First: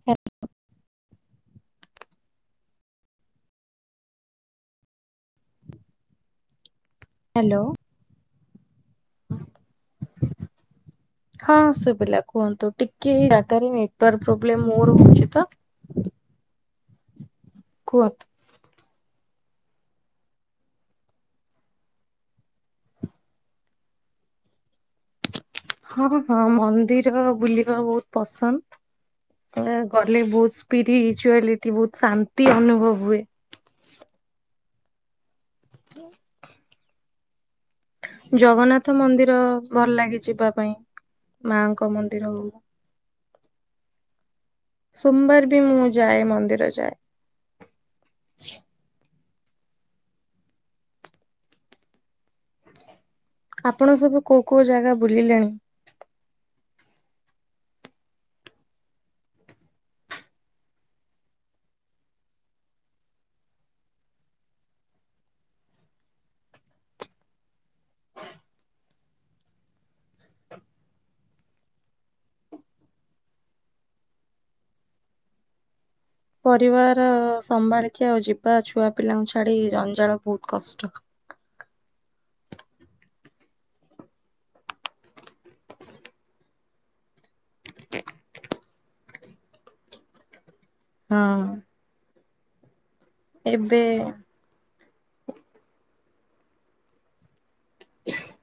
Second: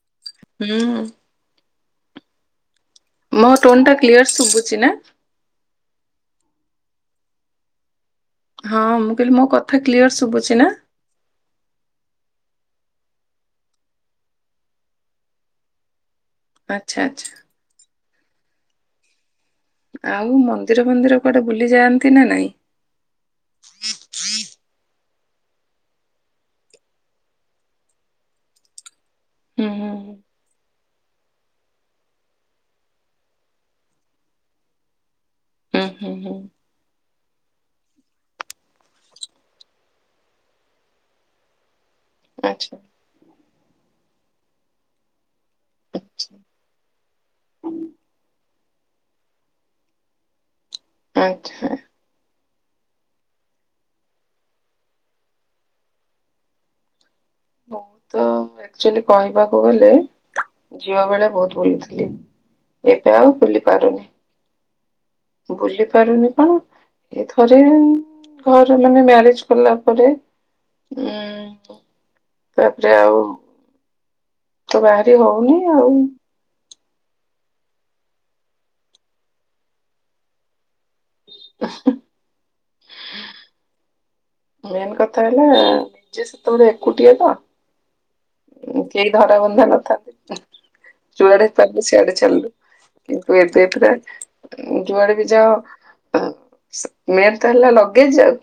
[unintelligible] ହୁଁ। ମୋ ଟୋନ୍ ଟା କ୍ଲିୟର ଶୁଭୁଛି ନା? ହ୍ୟାଲୋ। ହଁ ମୁଁ କହିଲି ମୋ କଥା କ୍ଲିୟର ଶୁଭୁଛି ନା? ହଁ ଶୁଭିଲା କୁହନ୍ତୁ। ଟିକେ ଏ ଜାଗାରେ ନେଟୱର୍କ ପ୍ରୋବଲମ୍ ମୋର ହଉଛି ତ ଆଚ୍ଛା ଆଚ୍ଛା। କୁହନ୍ତୁ? ଆଉ ମନ୍ଦିର ଫନ୍ଦିର କୁଆଡେ ବୁଲି ଯାଆନ୍ତି ନା ନାଇଁ? ହଁ ହଁ ହଁ ମନ୍ଦିର ବୁଲିବା ବହୁତ ପସନ୍ଦ। ହୁଁ ଏ ହୁଁ ଗଲେ ବହୁତ ସ୍ପିରିଚୁଆଲିଟି ବହୁତ ଶାନ୍ତି ଅନୁଭବ ହୁଏ। ଉଁ ହୁଁ ହୁଁ। ଜଗନ୍ନାଥ ମନ୍ଦିର ଭଲ ଲାଗେ ଯିବା ପାଇଁ। ମାଙ୍କ ମନ୍ଦିର ହଉ ଆଚ୍ଛା ସୋମବାର ବି ମୁଁ ଯାଏ, ଆଚ୍ଛା ମନ୍ଦିର ଯାଏ। ଆଚ୍ଛା। ଆପଣ ସବୁ କୋଉ କୋଉ ଜାଗା ବୁଲିଲେଣି? ମୁଁ ତ ଆକ୍ଚୁଆଲି କହିବାକୁ ଗଲେ, ଝିଅ ବେଳେ ବହୁତ ବୁଲିଥିଲି। ଏବେ ଆଉ ବୁଲି ପାରୁନି। ବୁଲି ପାରୁନି କଣ ଏ ଥରେ ଘରେ, ମାନେ ମ୍ୟାରେଜ କଲା ପରେ, ଉଁ ତାପରେ ଆଉ ତ ବାହାରି ହଉନି ଆଉ ପରିବାର ସମ୍ଭାଳିକିଆ ଆଉ ଯିବା ଛୁଆ ପିଲାଙ୍କୁ ଛାଡି ଜଞ୍ଜାଳ ବହୁତ କଷ୍ଟ ହ ମେନ୍ କଥା ହେଲା ନିଜେ ସେତେବେଳେ ଏକୁଟିଆ ତ କେହି ଧରା ବନ୍ଧା ନଥାନ୍ତି। ଯୁଆଡେ ହଁ ଚାଲିଲୁ ସେଆଡେ ଚାଲିଲୁ କିନ୍ତୁ ଏବେ ପୁରା ଯୁଆଡେ ବି ଯାଅ ମେନ ତ ହେଲା ଲଗେଜ ଆଉ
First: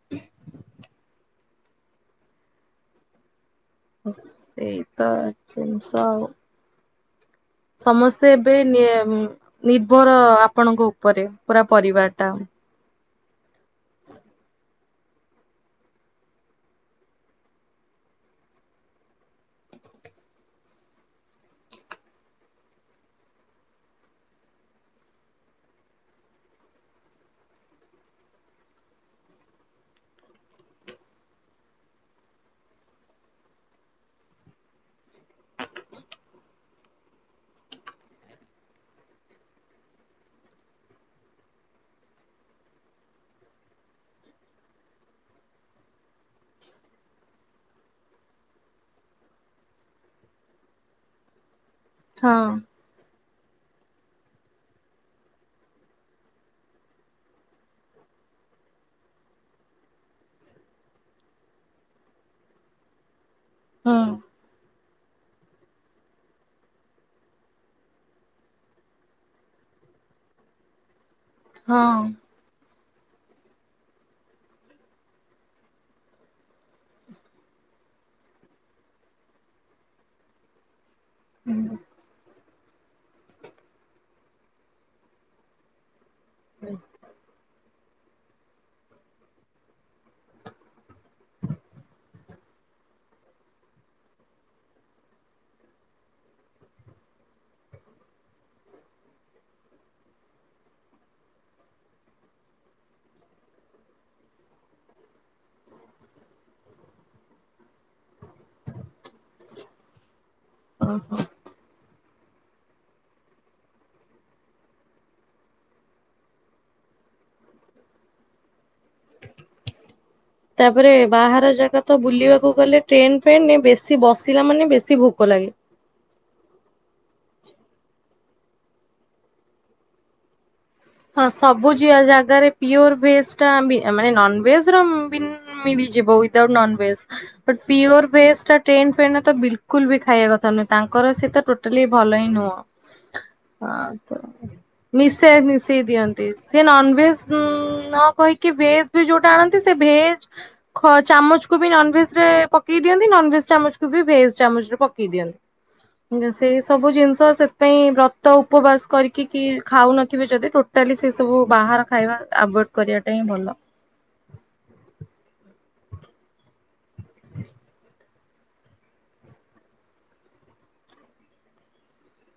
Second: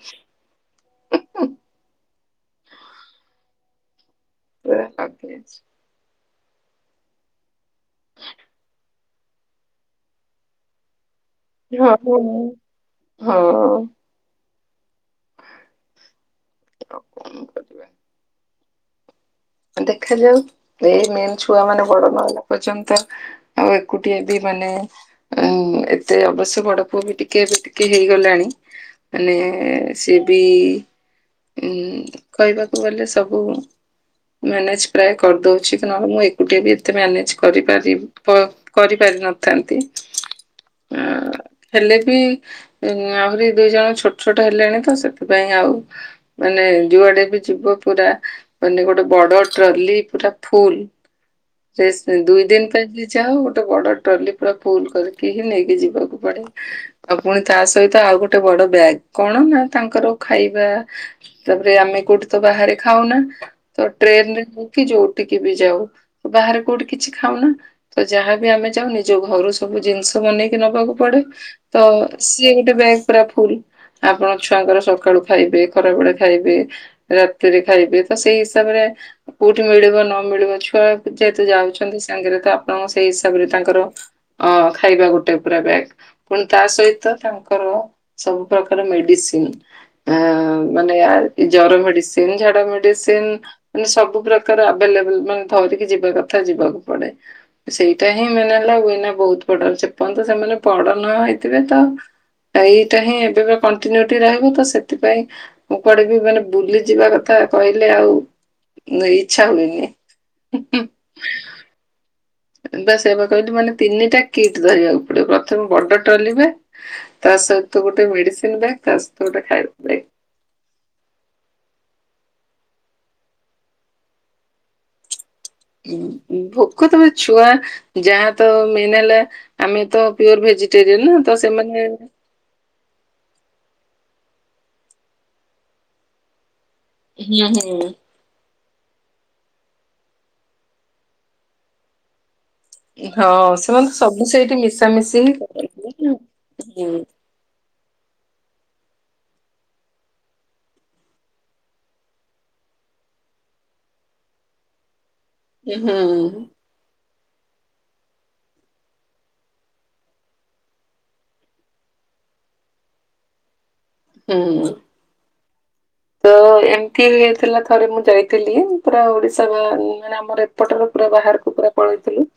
ବ ସେଇ ପୁରା ତ ଲଗେଜ। ଜିନିଷ ଅଉ। ସମସ୍ତେ ଏବେ ନିବର ଆପଣଙ୍କ ଉପରେ। ପୁରା ପରିବାର ହଁ ଟା। [unintelligible] ହଁ କ କରିବା। ଦେଖାଯାଉ ଏଇ ମେନ୍ ଛୁଆ ମାନେ ବଡ ନହଲା ପର୍ଯ୍ୟନ୍ତ ଆଉ ଏକୁଟିଆ ବି ମାନେ ଆ ଏତେ ଅବଶ୍ୟ ବଡ ପୁଅ ବି ଟିକେ ଏବେ ଟିକେ ହେଇଗଲାଣି ମାନେ ସିଏ ବି ଉ କହିବାକୁ ଗଲେ ସବୁ ମ୍ୟାନେଜ ପ୍ରାୟ କରିଦଉଛି କି ନହେଲେ ମୁଁ ଏକୁଟିଏ ବି ଏତେ ମ୍ୟାନେଜ କରିପାରି ବ କରିପାରିନଥାନ୍ତି। ଆ ହେଲେ ବି ଆହୁରି ଦୁଇ ଜଣ ଛୋଟ ଛୋଟ ହେଲେଣି ତ ସେଥିପାଇଁ ଆଉ ମାନେ ଯୁଆଡେ ବି ଯିବ ପୁରା ମାନେ ଗୋଟେ ବଡ ଟ୍ରଲି ପୁରା ଫୁଲ, ହଁ ଦୁଇ ଦିନ ପାଇଁ ଯ ଯାଅ ଗୋଟେ ବଡ ଟ୍ରଲି ପୁରା ଫୁଲ କରିକି ହିଁ ନେଇକି ଯିବାକୁ ପଡେ। ଆଉ ପୁଣି ତା ସହିତ ଆଉ ଗୋଟେ ବଡ ବ୍ୟାଗ କଣ ନା ତାଙ୍କର ଖାଇବା ତାପରେ ଆମେ କୋଉଠି ତ ବାହାରେ ଖାଉନା ତ ହଁ ଟ୍ରେନ [unintelligible] କି ଯୋଉ ଟିକି ବି ଯାଉ ବାହାରେ କୋଉଠି କିଛି ଖାଉନା। ତ ଯାହାବି ଆମେ ଯାଉ ନିଜ ଘରୁ ସବୁ ଜିନିଷ ବନେଇକି ନବାକୁ ପଡେ। ତ ହଁ। ଗୋଟେ ବ୍ୟାଗ ପୁରା ଫୁଲ। ଆପଣ ଛୁଆଙ୍କର ସକାଳୁ ଖାଇବେ ଖରା ବଳେ ଖାଇବେ ରାତିରେ ଖାଇବେ ତ ସେଇଶ ହିସାବରେ କୋଉଠି ମିଳିବ ନ ମିଳିବ ଛୁଆ ଯେହେତୁ ଯାଉଛନ୍ତି ସାଙ୍ଗରେ ତ ତ ସେଇ ହିସାବରେ ତାଙ୍କର ଅ ଖାଇବା ଗୋଟେ ପୁରା ବ୍ୟାଗ ପୁଣି ତା ସହିତ ତା ଙ୍କର ସବୁ ପ୍ରକାର ମେଡିସିନ। ଆ ମାନେ ଜର ମେଡିସିନ ଝାଡା ମେଡିସିନ। ମାନେ ସବୁ ପ୍ରକାର ଆଭେଲେବଲ ମାନେ ଧରିକି ଯିବା କଥା ଯିବାକୁ ପଡେ। ସେଇଟା ହିଁ ମାନେ ହେଲା ହୁଏନା ବହୁତ ପଡ ସେପର୍ଯ୍ୟନ୍ତ ସେମାନେ ପଡ ନ ହେଇଥିବେ ତ ଏଇଟା ହିଁ ଏବେ ବି କଣ୍ଟିନ୍ୟୁଟି ରହିବ ତ ସେଥିପାଇଁ ମୁଁ କୁଆଡେିବି ମାନେ ବୁଲି ଯିବା କଥା କହିଲେ ଆଉ ଇଚଛା ହୁଏନି। ଓହୋ ବା ସେ ବା କହିଲି ମାନେ ତିନିଟା କିଟ୍ ଧରିବାକୁ ପଡିବ ପ୍ରଥମେ ବଡ ଟ୍ରଲି ବ୍ୟଗ, ତା ସହିତ ଗୋଟେ ମେଡିସିନ ବଗ ତା ସହିତ ଗୋଟେ ଖାଇବା ବ୍ୟଗ। ତାପରେ ବାହାର ଜାଗା ତ ବୁଲିବାକୁ ଗଲେ ଟ୍ରେନ ଫ୍ରେନ ବେଶୀ ବସିଲା ମାନେ ବେଶୀ ଭୋକ ଲାଗେ। ଭୋକ ତମ ଛୁଆ ଯାହା ତ ମେନ୍ ହେଲା ଆମେ ତ ପିଓର ଭେଜି [unintelligible] ନା ହଁ ତ ସବୁ ସେମାନେ ଯା ଜାଗାରେ ପିଓର ଭେଜ ଟା ମାନେ ନନଭେଜ ର ମିଳିଯିବ ବିଡାଉଟ ନନଭେଜ। ହୁଁ ହୁଁ ପିଓର ଭେଷ୍ଟ ଟା ଟ୍ରେନ ଫ୍ରେନ ତ ବିଲକୁଲ ବି ଖାଇବା କଥା ନୁହଁ ତାଙ୍କର ସେ ତ ଟୋଟାଲି ଭଲ ହିଁ ନୁହଁ। ସେମାନେ ହଁ ତ ସବୁ ସେଇଠି ମିଶାମିଶି ହିଁ ମିଶେଇ ମିଶେଇ କରନ୍ତି ନା। ଦିଅନ୍ତି ସିଏ ହୁଁ। ନନଭେଜ ଉଁ ନ କହିକି ଭେଜ ବି ଯୋଉଟା ଆଣନ୍ତି ସେ ଭେଜ ଚାମଚକୁ ବି ନନ ଭେଜ ରେ ପକେଇ ଦିଅନ୍ତି ନନ ଭେଜ ଚାମଚକୁ ବି ଭେଜ ଚାମଚ ରେ ପକେଇ ହୁଁ ଦିଅନ୍ତି। [unintelligible] ସବୁ ଜିନିଷ ସେଥିପାଇଁ ବ୍ରତ ଉପବାସ କରିକି କି ଖାଉନଥିବେ ଯଦି ଟୋଟାଲି ସେ ସବୁ ବାହାର ଖାଇବା ଆଭଏଡ କରିବାଟା ହିଁ ଭଲ। ହୁଁ ତ ତ ଏମିତି ହେଇଥିଲା ଥରେ ମୁଁ ଯାଇଥିଲି ପୁରା ଓଡିଶା ବା ମାନେ ଆମର ଏପଟରେ ପୁରା ବାହାରକୁ ପୁରା ପଳେଇଥିଲୁ।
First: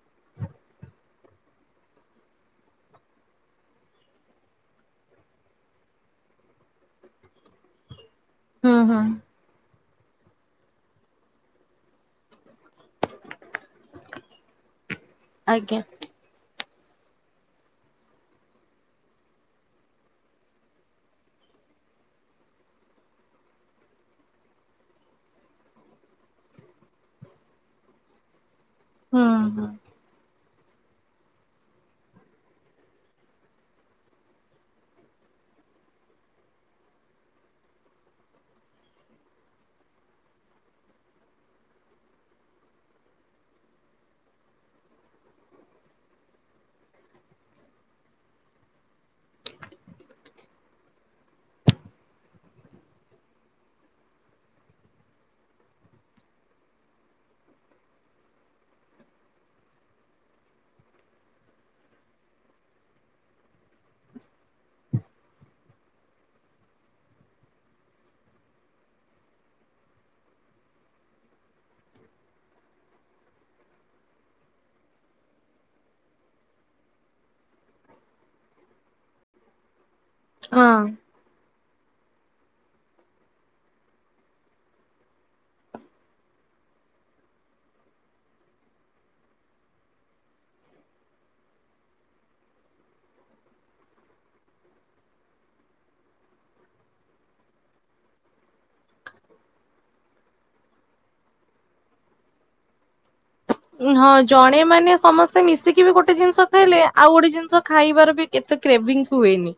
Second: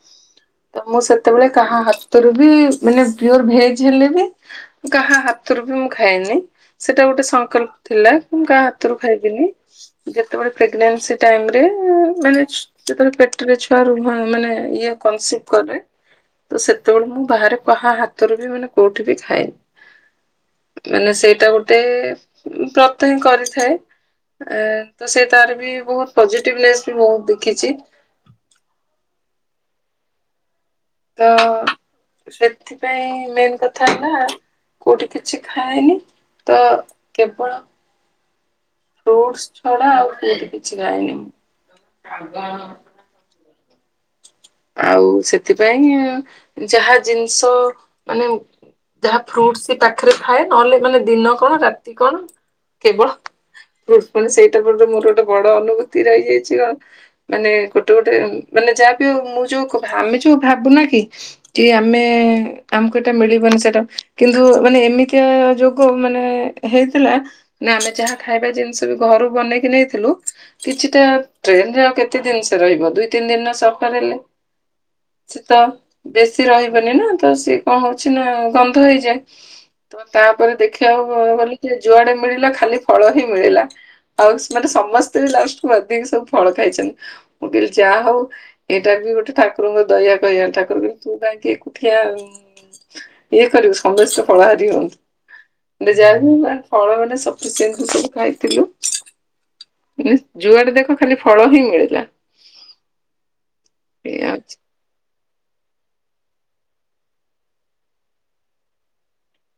ତ ମୁଁ ସେତେବେଳେ କାହା ହାତରୁ ବି ମାନେ ପିଓର୍ ଭେଜ୍ ହେଲେ ବି ମୁଁ କାହା ହାତରୁ ବି ମୁଁ ଖାଏନି। ସେଟା ଗୋଟେ ସଂକଳ୍ପ ଥିଲା ମୁଁ କାହା ହୁଁ ହାତରୁ ହୁଁ ଖାଇବିନି। ଯେତେବେଳେ ପ୍ରେଗନନ୍ସି ଟାଇମ୍ ରେ ମାନେ ଯେତେବେଳେ ପେଟରେ ଛୁଆ ରୁହ ମାନେ ଇଏ କନସିଭ୍ କରେ ଆଜ୍ଞା ତ ସେତେବେଳେ ମୁଁ ବାହାରେ କାହା ହାତରୁ ବି ମାନେ କୋଉଠି ବି ଖାଏନି। ମାନେ ସେଇ ଟା ଗୋଟେ ବ୍ରତ ହିଁ କରିଥାଏ। ଏ ତ ସେ ତାର ବି ବହୁତ ପଜିଟିଭନେସ୍ ବି ବହୁତ ଦେଖିଛି। ହଁ, ହଁ। ତ ସେଥିପାଇଁ ମେନ୍ କଥା ହେଲା କୋଉଠି କିଛି ଖାଏନି। ତ କେବଳ ଫ୍ରୁଟ୍ସ ଛଡା ଆଉ କୋଉଠି କିଛି ଖାଏନି ମୁଁ। ଆଉ ସେଥିପାଇଁ ଯାହା ଜିନିଷ ମାନେ ଯାହା ଫ୍ରୁଟ୍ସ ସେ ପାଖରେ ଥାଏ, ନଲେ ମାନେ ଦିନ କଣ ରାତି କଣ କେବଳ ଫ୍ରୁଟ୍ସ ପୁଣି ସେଇଟା ପରେ ତ ମୋର ଗୋଟେ ବଡ ଅନୁଭୂତି ରହିଯାଇଛି ଅ,। ମାନେ ଗୋଟେ ଗୋଟେ ମାନେ ଯାହା ବି ହଉ ମୁଁ ଯୋଉ କ- ଆମେ ଯୋଉ ଭାବୁନା କି କି ଆମେ ଆମକୁ ଏଟା ମିଳିବନି ସେଟା କିନ୍ତୁ ମାନେ ଏମିତିଆ ଯୋଗ ମାନେ ହେଇଥିଲା ନା ଆମେ ଯାହା ଖାଇବା ଜିନିଷ ବି ଘରୁ ବନେଇକି ନେଇଥିଲୁ କିଛିଟା ଟ୍ରେନ୍ ରେ ଆଉ କେତେ ଦିନ ସେ ରହିବ ଦୁଇ ତିନି ଦିନ ର ସଫର ହେଲେ। ସେ ତ ବେଶୀ ରହିବନି ନା ତ ସିଏ କଣ ହଉଛି ନା ଗନ୍ଧ ହେଇଯାଏ। ତ ତାପରେ ହଁ। ଦେଖିବାକୁ ଗ-ଗଲି କି ଯୁଆଡେ ମିଳିଲା ଖାଲି ଫଳ ହିଁ ମିଳିଲା। ଆଉ ମାନେ ସମସ୍ତେ ବି ଲାଷ୍ଟ କୁ ଅଧିକ ସବୁ ଫଳ ଖାଇଛନ୍ତି। ମୁଁ କହିଲି ଯା ହଉ ଏଇଟା ବି ଗୋଟେ ଠାକୁରଙ୍କ ଦୟା କହିବା ଠାକୁର କହିଲେ ତୁ କାହିଁକି ଏକୁଠିଆ ଉଁ, ଇଏ କରିବୁ ସମସ୍ତେ ଫଳହାରି ହୁଅନ୍ତୁ। ଦେ ଯାହା ବି ହଉ ବା ଫଳ ମାନେ ସଫିସେଣ୍ଟ [inaudible] ସବୁ ଖାଇଥିଲୁ। [unintelligible] ଯୁଆଡେ ଦେଖ ଖାଲି ଫଳ ହିଁ ମିଳିଲା। ଉଁ, ହଁ ଏଇଆ ହଉଛି। ଜଣେ ମାନେ ସମସ୍ତେ ମିଶ ଶିକି ବି ଗୋଟେ ଜିନିଷ ଖାଇଲେ ଆଉ ଗୋଟେ ଜିନିଷ ଖାଇବାର ବି କେତେ କ୍ରେଭିଂସ୍ ହୁଏନି।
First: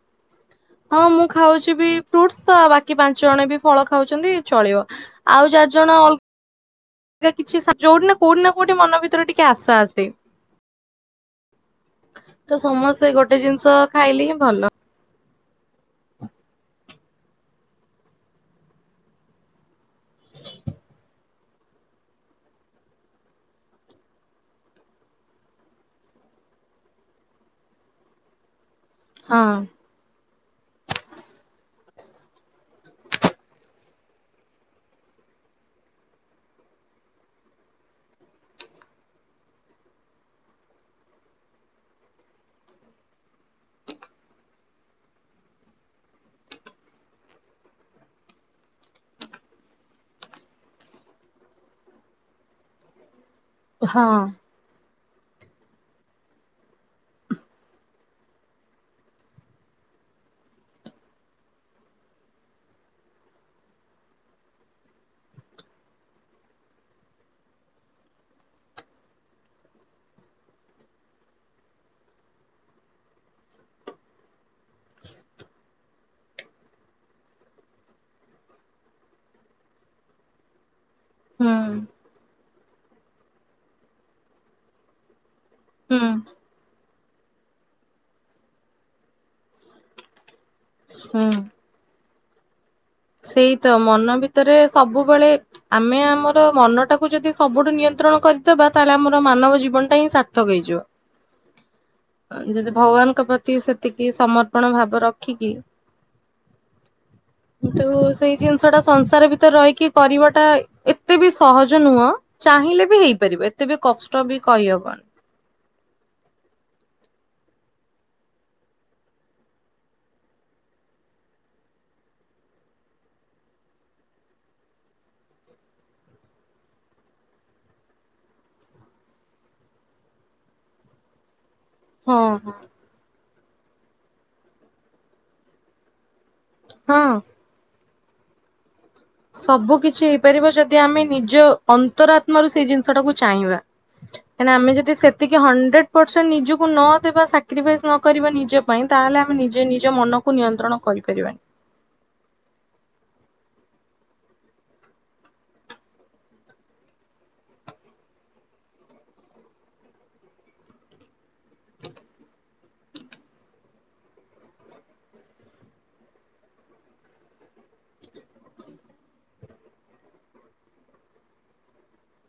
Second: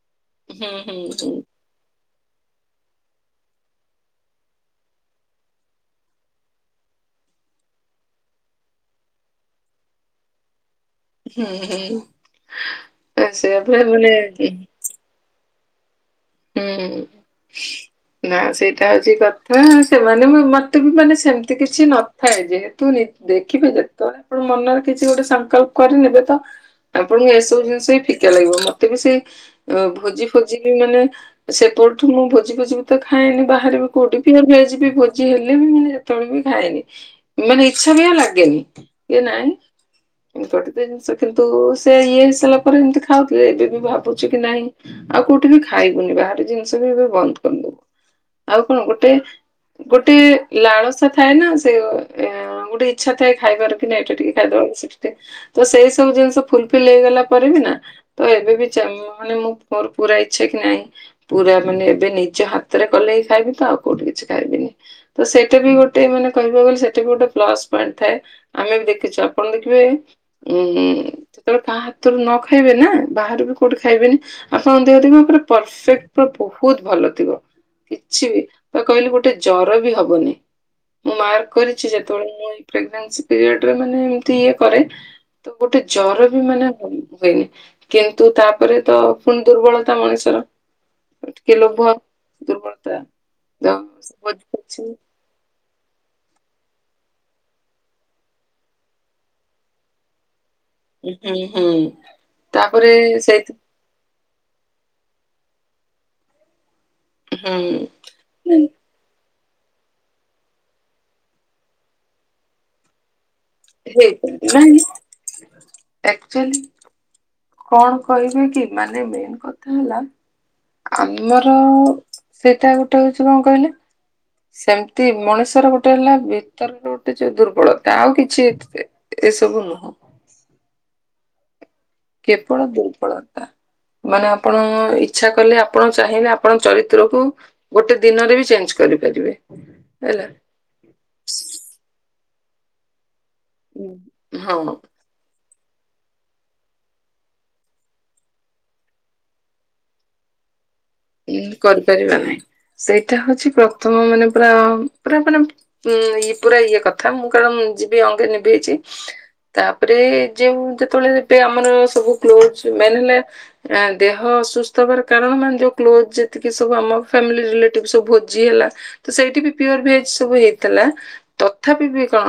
ହୁଁ ହୁଁ ହଁ ମୁଁ ଖାଉଛି ବି ଫ୍ରୁଟସ୍ ତ ବାକି ପାଞ୍ଚ ଜଣ ବି ଫଳ ଖାଉଛନ୍ତି ଚଳିବ, ଆଉ ଚାରି ଜଣ ଅ ଯ- କିଛି ଯୋଉଠି ନା କୋଉଠି ନା କୋଉଠି ମନ ଭିତରେ ଟିକେ ଆଶା ଆସେ। ହୁଁ ହୁଁ ହୁଁ ତ ସମସ୍ତେ ଗୋଟେ ସେଇଆ ଜିନିଷ ପରା ମାନେ ଖାଇଲେ ହିଁ ଭଲ। ହୁଁ, ନା ସେଇଟା ହଉଛି କଥା, ସେମାନେ ବି ମୋତେ ବି ମାନେ ସେମ ତି କିଛି ନଥାଏ, ଯେହେତୁ ନେ-ଦେଖିବେ ଯେତେବେଳେ ଆପଣ ମନରେ କିଛି ଗୋଟେ ସଂକଳ୍ପ କରିନେବେ ତ ଆପଣଙ୍କୁ ଏସବୁ ଜିନିଷ ହିଁ ଫିକା ଲାଗିବ ମୋତେ ବି ସେ ହଁ ଅ, ଭୋଜି ଫୋଜି କି ବି ମାନେ ସେପଠୁ ମୁଁ ଭୋଜି ଫୋଜି ବି ତ ଖାଏନି ବାହାରେ ବି କୋଉଠି। ପିଅର୍ ଭେଜ୍ ବି ଭୋଜି ହେଲେ ବି ମୁଁ ଯେ ତେବେଳେ ବି ଖାଏନି, ମାନେ ଇଚ୍ଛା ବି ଲାଗେନି ଇଏ ନାଇଁ ଏମିତି ତ ଟେ ଦିନିଷ କିନ୍ତୁ ସେ ଇଏ ହେଇସାରିଲା ପରେ ମୁଁ ତ ଖାଉଥିଲେ ଏବେ ବି ଭାବୁଛୁ କି ନାହିଁ ଆଉ କୋଉଠି ବି ଖାଇବୁନି ବାହାରେ ଜିନିଷ ବି ଏବେ ବନ୍ଦ କରିଦବୁ। ଆଉ କଣ ଗୋଟେ ଗୋଟେ ଲାଳସା ଥାଏ ନା, ସେ ଗୋ- ଏଅ ଗୋଟେ ଇଚ୍ଛା ଥାଏ ଖାଇବାର କି ନା ହଁ ଏଟା ଟିକେ ଖାଇଦବାବେଳକୁ ସେଠି ଟେ, ତ ସେଇ ସବୁ ଜିନିଷ ଫୁଲ ଫିଲ୍ ହେଇଗଲା ପରେ ବି ନା ତ ଏବେ ବି ଚା ମାନେ ମୁଁ ମୋର ପୁରା ଇଚ୍ଛା କି ନାଇ ପୁରା ମାନେ ଏବେ ନିଜ ହାତରେ କଲେ ହି ଖାଇବି ତ ଆଉ କୋଉଠି କିଛି ଖାଇବିନି। ତ ସେଇଟା ବି ଗୋଟେ, ମାନେ କହିବାକୁ ଗଲେ, ସେଟା ବି ଗୋଟେ ପ୍ଲସ୍ ପଏଣ୍ଟ ଥାଏ। ଆମେ ବି ଦେଖିଛୁ, ଆପଣ ଦେଖିବେ, ଉଁ ଯେତେବେଳେ କାହା ହାତରୁ ନ ଖାଇବେ ନା, ବାହାରୁ ବି କୋଉଠି ଖାଇବେନି, ଆପଣ ଦେହ ଦେ ପୁରା ପରଫେକ୍ଟ, ପୁରା ବହୁତ ଭଲ ଥିବ। କିଛି, ବା କହିଲି ଗୋଟେ ଜର ବି ହବନି। ମୁଁ ମାର୍କ ହୁଁ କରିଚି ଯେତେବେଳେ, ମୁଁ ପ୍ରେଗେନେସି ପିରିଅଡରେ ମାନେ ଏମିତି ଇଏ କରେ। ତ ଗୋଟେ ହୁଁ ଜର ବି ମାନେ ହୁଏନି, କିନ୍ତୁ ତାପରେ ତ ପୁଣି ଦୁର୍ବଳ ମଣିଷର, ହୁଁ। ଟିକେ ଲୋଭ ଦୁର୍ବଳତା ସେଇ ତ, ମନ ଭିତରେ ବୁଝିପାରୁଛି ସବୁବେଳେ ଆମେ ଆମର ମନ ଟାକୁ ଯଦି ସବୁଠୁ ନିୟନ୍ତ୍ରଣ କରିଦବା, ତାହେଲେ ଆମର ମାନବ ଜୀବନ ଟା ହିଁ ସାର୍ଥକ ହୁଁ ହୁଁ ହେଇଯିବ। ଯଦି ତାପରେ ଭଗବାନଙ୍କ ସେଇଥି ପ୍ରତି ସେତିକି ସମର୍ପଣ ଭାବ ରଖିକି ହୁଁ କିନ୍ତୁ, ସେଇ ଜିନିଷଟା ସଂସାର ଭି ରହିକି କରିବାଟା ଏତେ ବି ସହଜ ନୁହଁ, ଚାହିଁଲେ ବି ହେଇପାରିବେ। ଏତେବି କଷ୍ଟ ବି, କହିହବନି। ଏକୁଚୁଆଲି କଣ କହିବେ କି? ମାନେ ମେନ୍ କଥା ହେଲା ଆମର, ସେଇଟା ଗୋଟେ ହଉଛି କଣ କହିଲେ ସେମିତି ମଣିଷର ଗୋଟେ ହେଲା ଭିତରର ଗୋଟେ ଯୋଉ ଦୁର୍ବଳତା, ଆଉ କିଛି ଏଥି ଏସବୁ ନୁହଁ। ହଁ ହଁ। କେବଳ ଦୁର୍ବଳତା, ମାନେ ଆପଣ ଇଛା କଲେ, ଆପଣ ଚାହିଁଲେ ଆପଣ ହଁ ଚରିତ୍ରକୁୁ, ଗୋଟେ ଦିନରେ ବି ଚେଞ୍ଜ କର ସବୁ କିଛି ହେଇପାରିବ, ଯଦି ଯଦି ଆମେ ନିଜ ଅନ୍ତରାତ୍ମା ରୁ ସେଇ ଜିନିଷ ଟାକୁ ଚାହିଁବା, ଉଁ, କାହିଁ ନା ହଁ ଆମେ ଯଦି କି ହଣ୍ଡ୍ରେଡ ପରସେଣ୍ଟ ନିଜକୁ ନ ଦେବା ସାକ୍ରିଫାଇସ୍ ନ କରିବା ନିଜ ପାଇଁ, ତାହେଲେ ଆମେ ନିଜେ ନିଜ ମନ କୁ ନିୟନ୍ତ୍ରଣ କରିପାରିବାନି। କରିପାରିବା ନାହିଁ, ସେଇଟା ହଉଛି ପ୍ରଥମ ମାନେ ପୁରା, ପୁରା ମାନେ ହଁ, ଇ ପୁରା ଇଏ କଥା, ମୁଁ କାରଣ ଯିବି ଅଙ୍ଗେ ନିଭେଇଛି। ତାପରେ, ଯଉ ଯେତେବେଳେ ଏବେ ଆମର ସବୁ କ୍ଲୋଜ, ମେନ୍ ହେଲା ଏ, ଦେହ ଅସୁସ୍ଥ ହବାର କାରଣ -ମାନେ ଯୋଉ କ୍ଲୋଜ୍ ଯେତିକି ସବୁ, ଆମ ଫ୍ୟାମିଲି ରିଲେଟିଭ୍ ସବୁ ଭୋଜି ହେଲା ତ ସେଇଠି ବି ପିଓର ଭେଜ ସବୁ ହେଇଥିଲା, ତଥାପି ବି କଣ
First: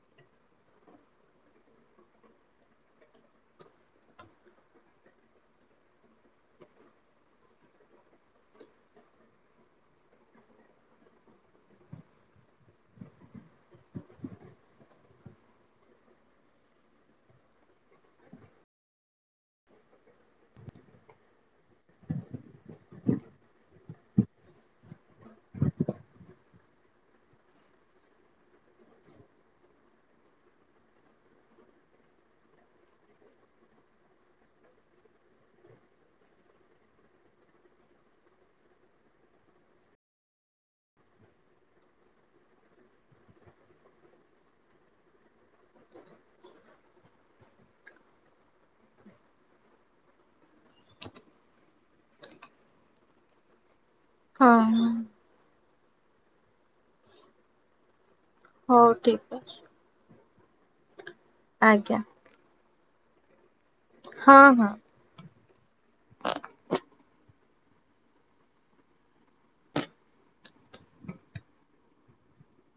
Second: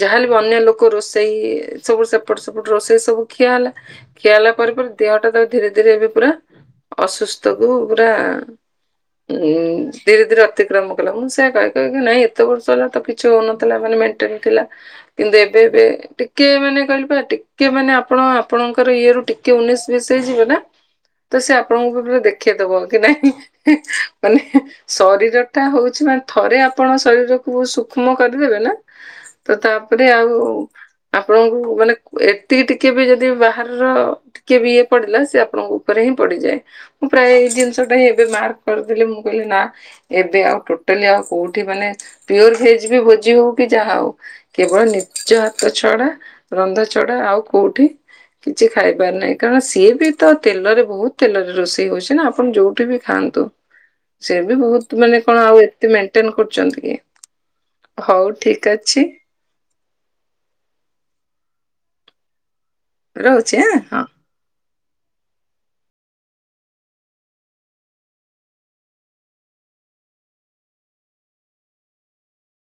ଯାହାହେଲେ ବି ଅନ୍ୟ ଲୋକ ରୋଷେଇ, ସବୁ ସେପଟ ସେପଟ ରୋଷେଇ ସବୁ ଖିଆ ହେଲା। ଖିଆ ହେଲା ପରେ ପରେ, ଦେହଟା ତା ଧୀରେ ଧୀରେ ଏବେ ପୁରା ଅସୁସ୍ଥକୁ ପୁରା ଉଁ ଧୀରେ ଧୀରେ ଅତିକ୍ରମ କଲା, ମୁଁ ସେୟଆ କହେ, କହେ ନାଇଁ ଏତେ ବର୍ଷ ହେଲା ତ କିଛି ହଉନଥିଲା, ମାନେ ମେନ ଟେନ ଥିଲା। କିନ୍ତୁ ଏବେ ଏବେ, ଟିକେ ମାନେ କହିଲିପା ଟିକେ ମାନେ ଆପଣ ଆପଣଙ୍କର ଇଏ ରୁ ଟି କି ଉନେଇଶି ବିଶଇ ଯିବେ ନା, ତ ସେ ଆପଣଙ୍କୁ ବି ପ ଦେଖେଇଦବ କି ନାଇଁ ମାନେ ଶରୀର ଟା ହଉଛି ମାନେ ଥରେ ଆପଣ ଶରୀରକୁ ସୂକ୍ଷ୍ମ କରିଦେବେ ନା ତ ତାପରେ ଆଉ ଆପଣଙ୍କୁ ମାନେ, ଏତିକି ଟିକେ ବି ଯଦି ବାହାରର ଟିକେ ବି ଇଏ ପଡିଲା, ସେ ଆପଣଙ୍କ ଉପରେ ହିଁ ପଡିଯାଏ। ମୁଁ ପ୍ରାୟ ଏଇ ଜିନିଷଟା ଏବେ ମାର୍କ କରିଦେଲି, ମୁଁ କହିଲି ନା ଏବେ ଆଉ ଟୋଟାଲି, ଆଉ କୋଉଠି ମାନେ, ପିଓର ଭେଜ ବି ଭୋଜି ହଉ କି, ଯାହା ହଉ କେବଳ ନିଜ ହାତ ଛଡା, ରନ୍ଧା ଛଡା ଆଉ କୋଉଠି କିଛି ଖାଇ ପାରି ନାହିଁ, କାରଣ ସିଏ ବି ତ ତେଲରେ ବୋହୁତ୍ ତେଲରେ ରୋଷେଇ ସେ ହୋଉଛି ନା ଆପଣ ଯୋଉଠି ବି ଖାଆନ୍ତୁ, ସେ ହଁ ବି ହଁ ବୋହୁତ୍ ମାନେ ଆପଣ ଆଉ ଏତେ ମେଣ୍ଟେନ୍ କରୁଛନ୍ତି କି? ହୋଉ ଠିକ୍ ହଉ ଅଛି। ଠିକ ଅଛି। ଆଜ୍ଞା। ରହୁଛି ଆଁ? ହଁ ହଁ।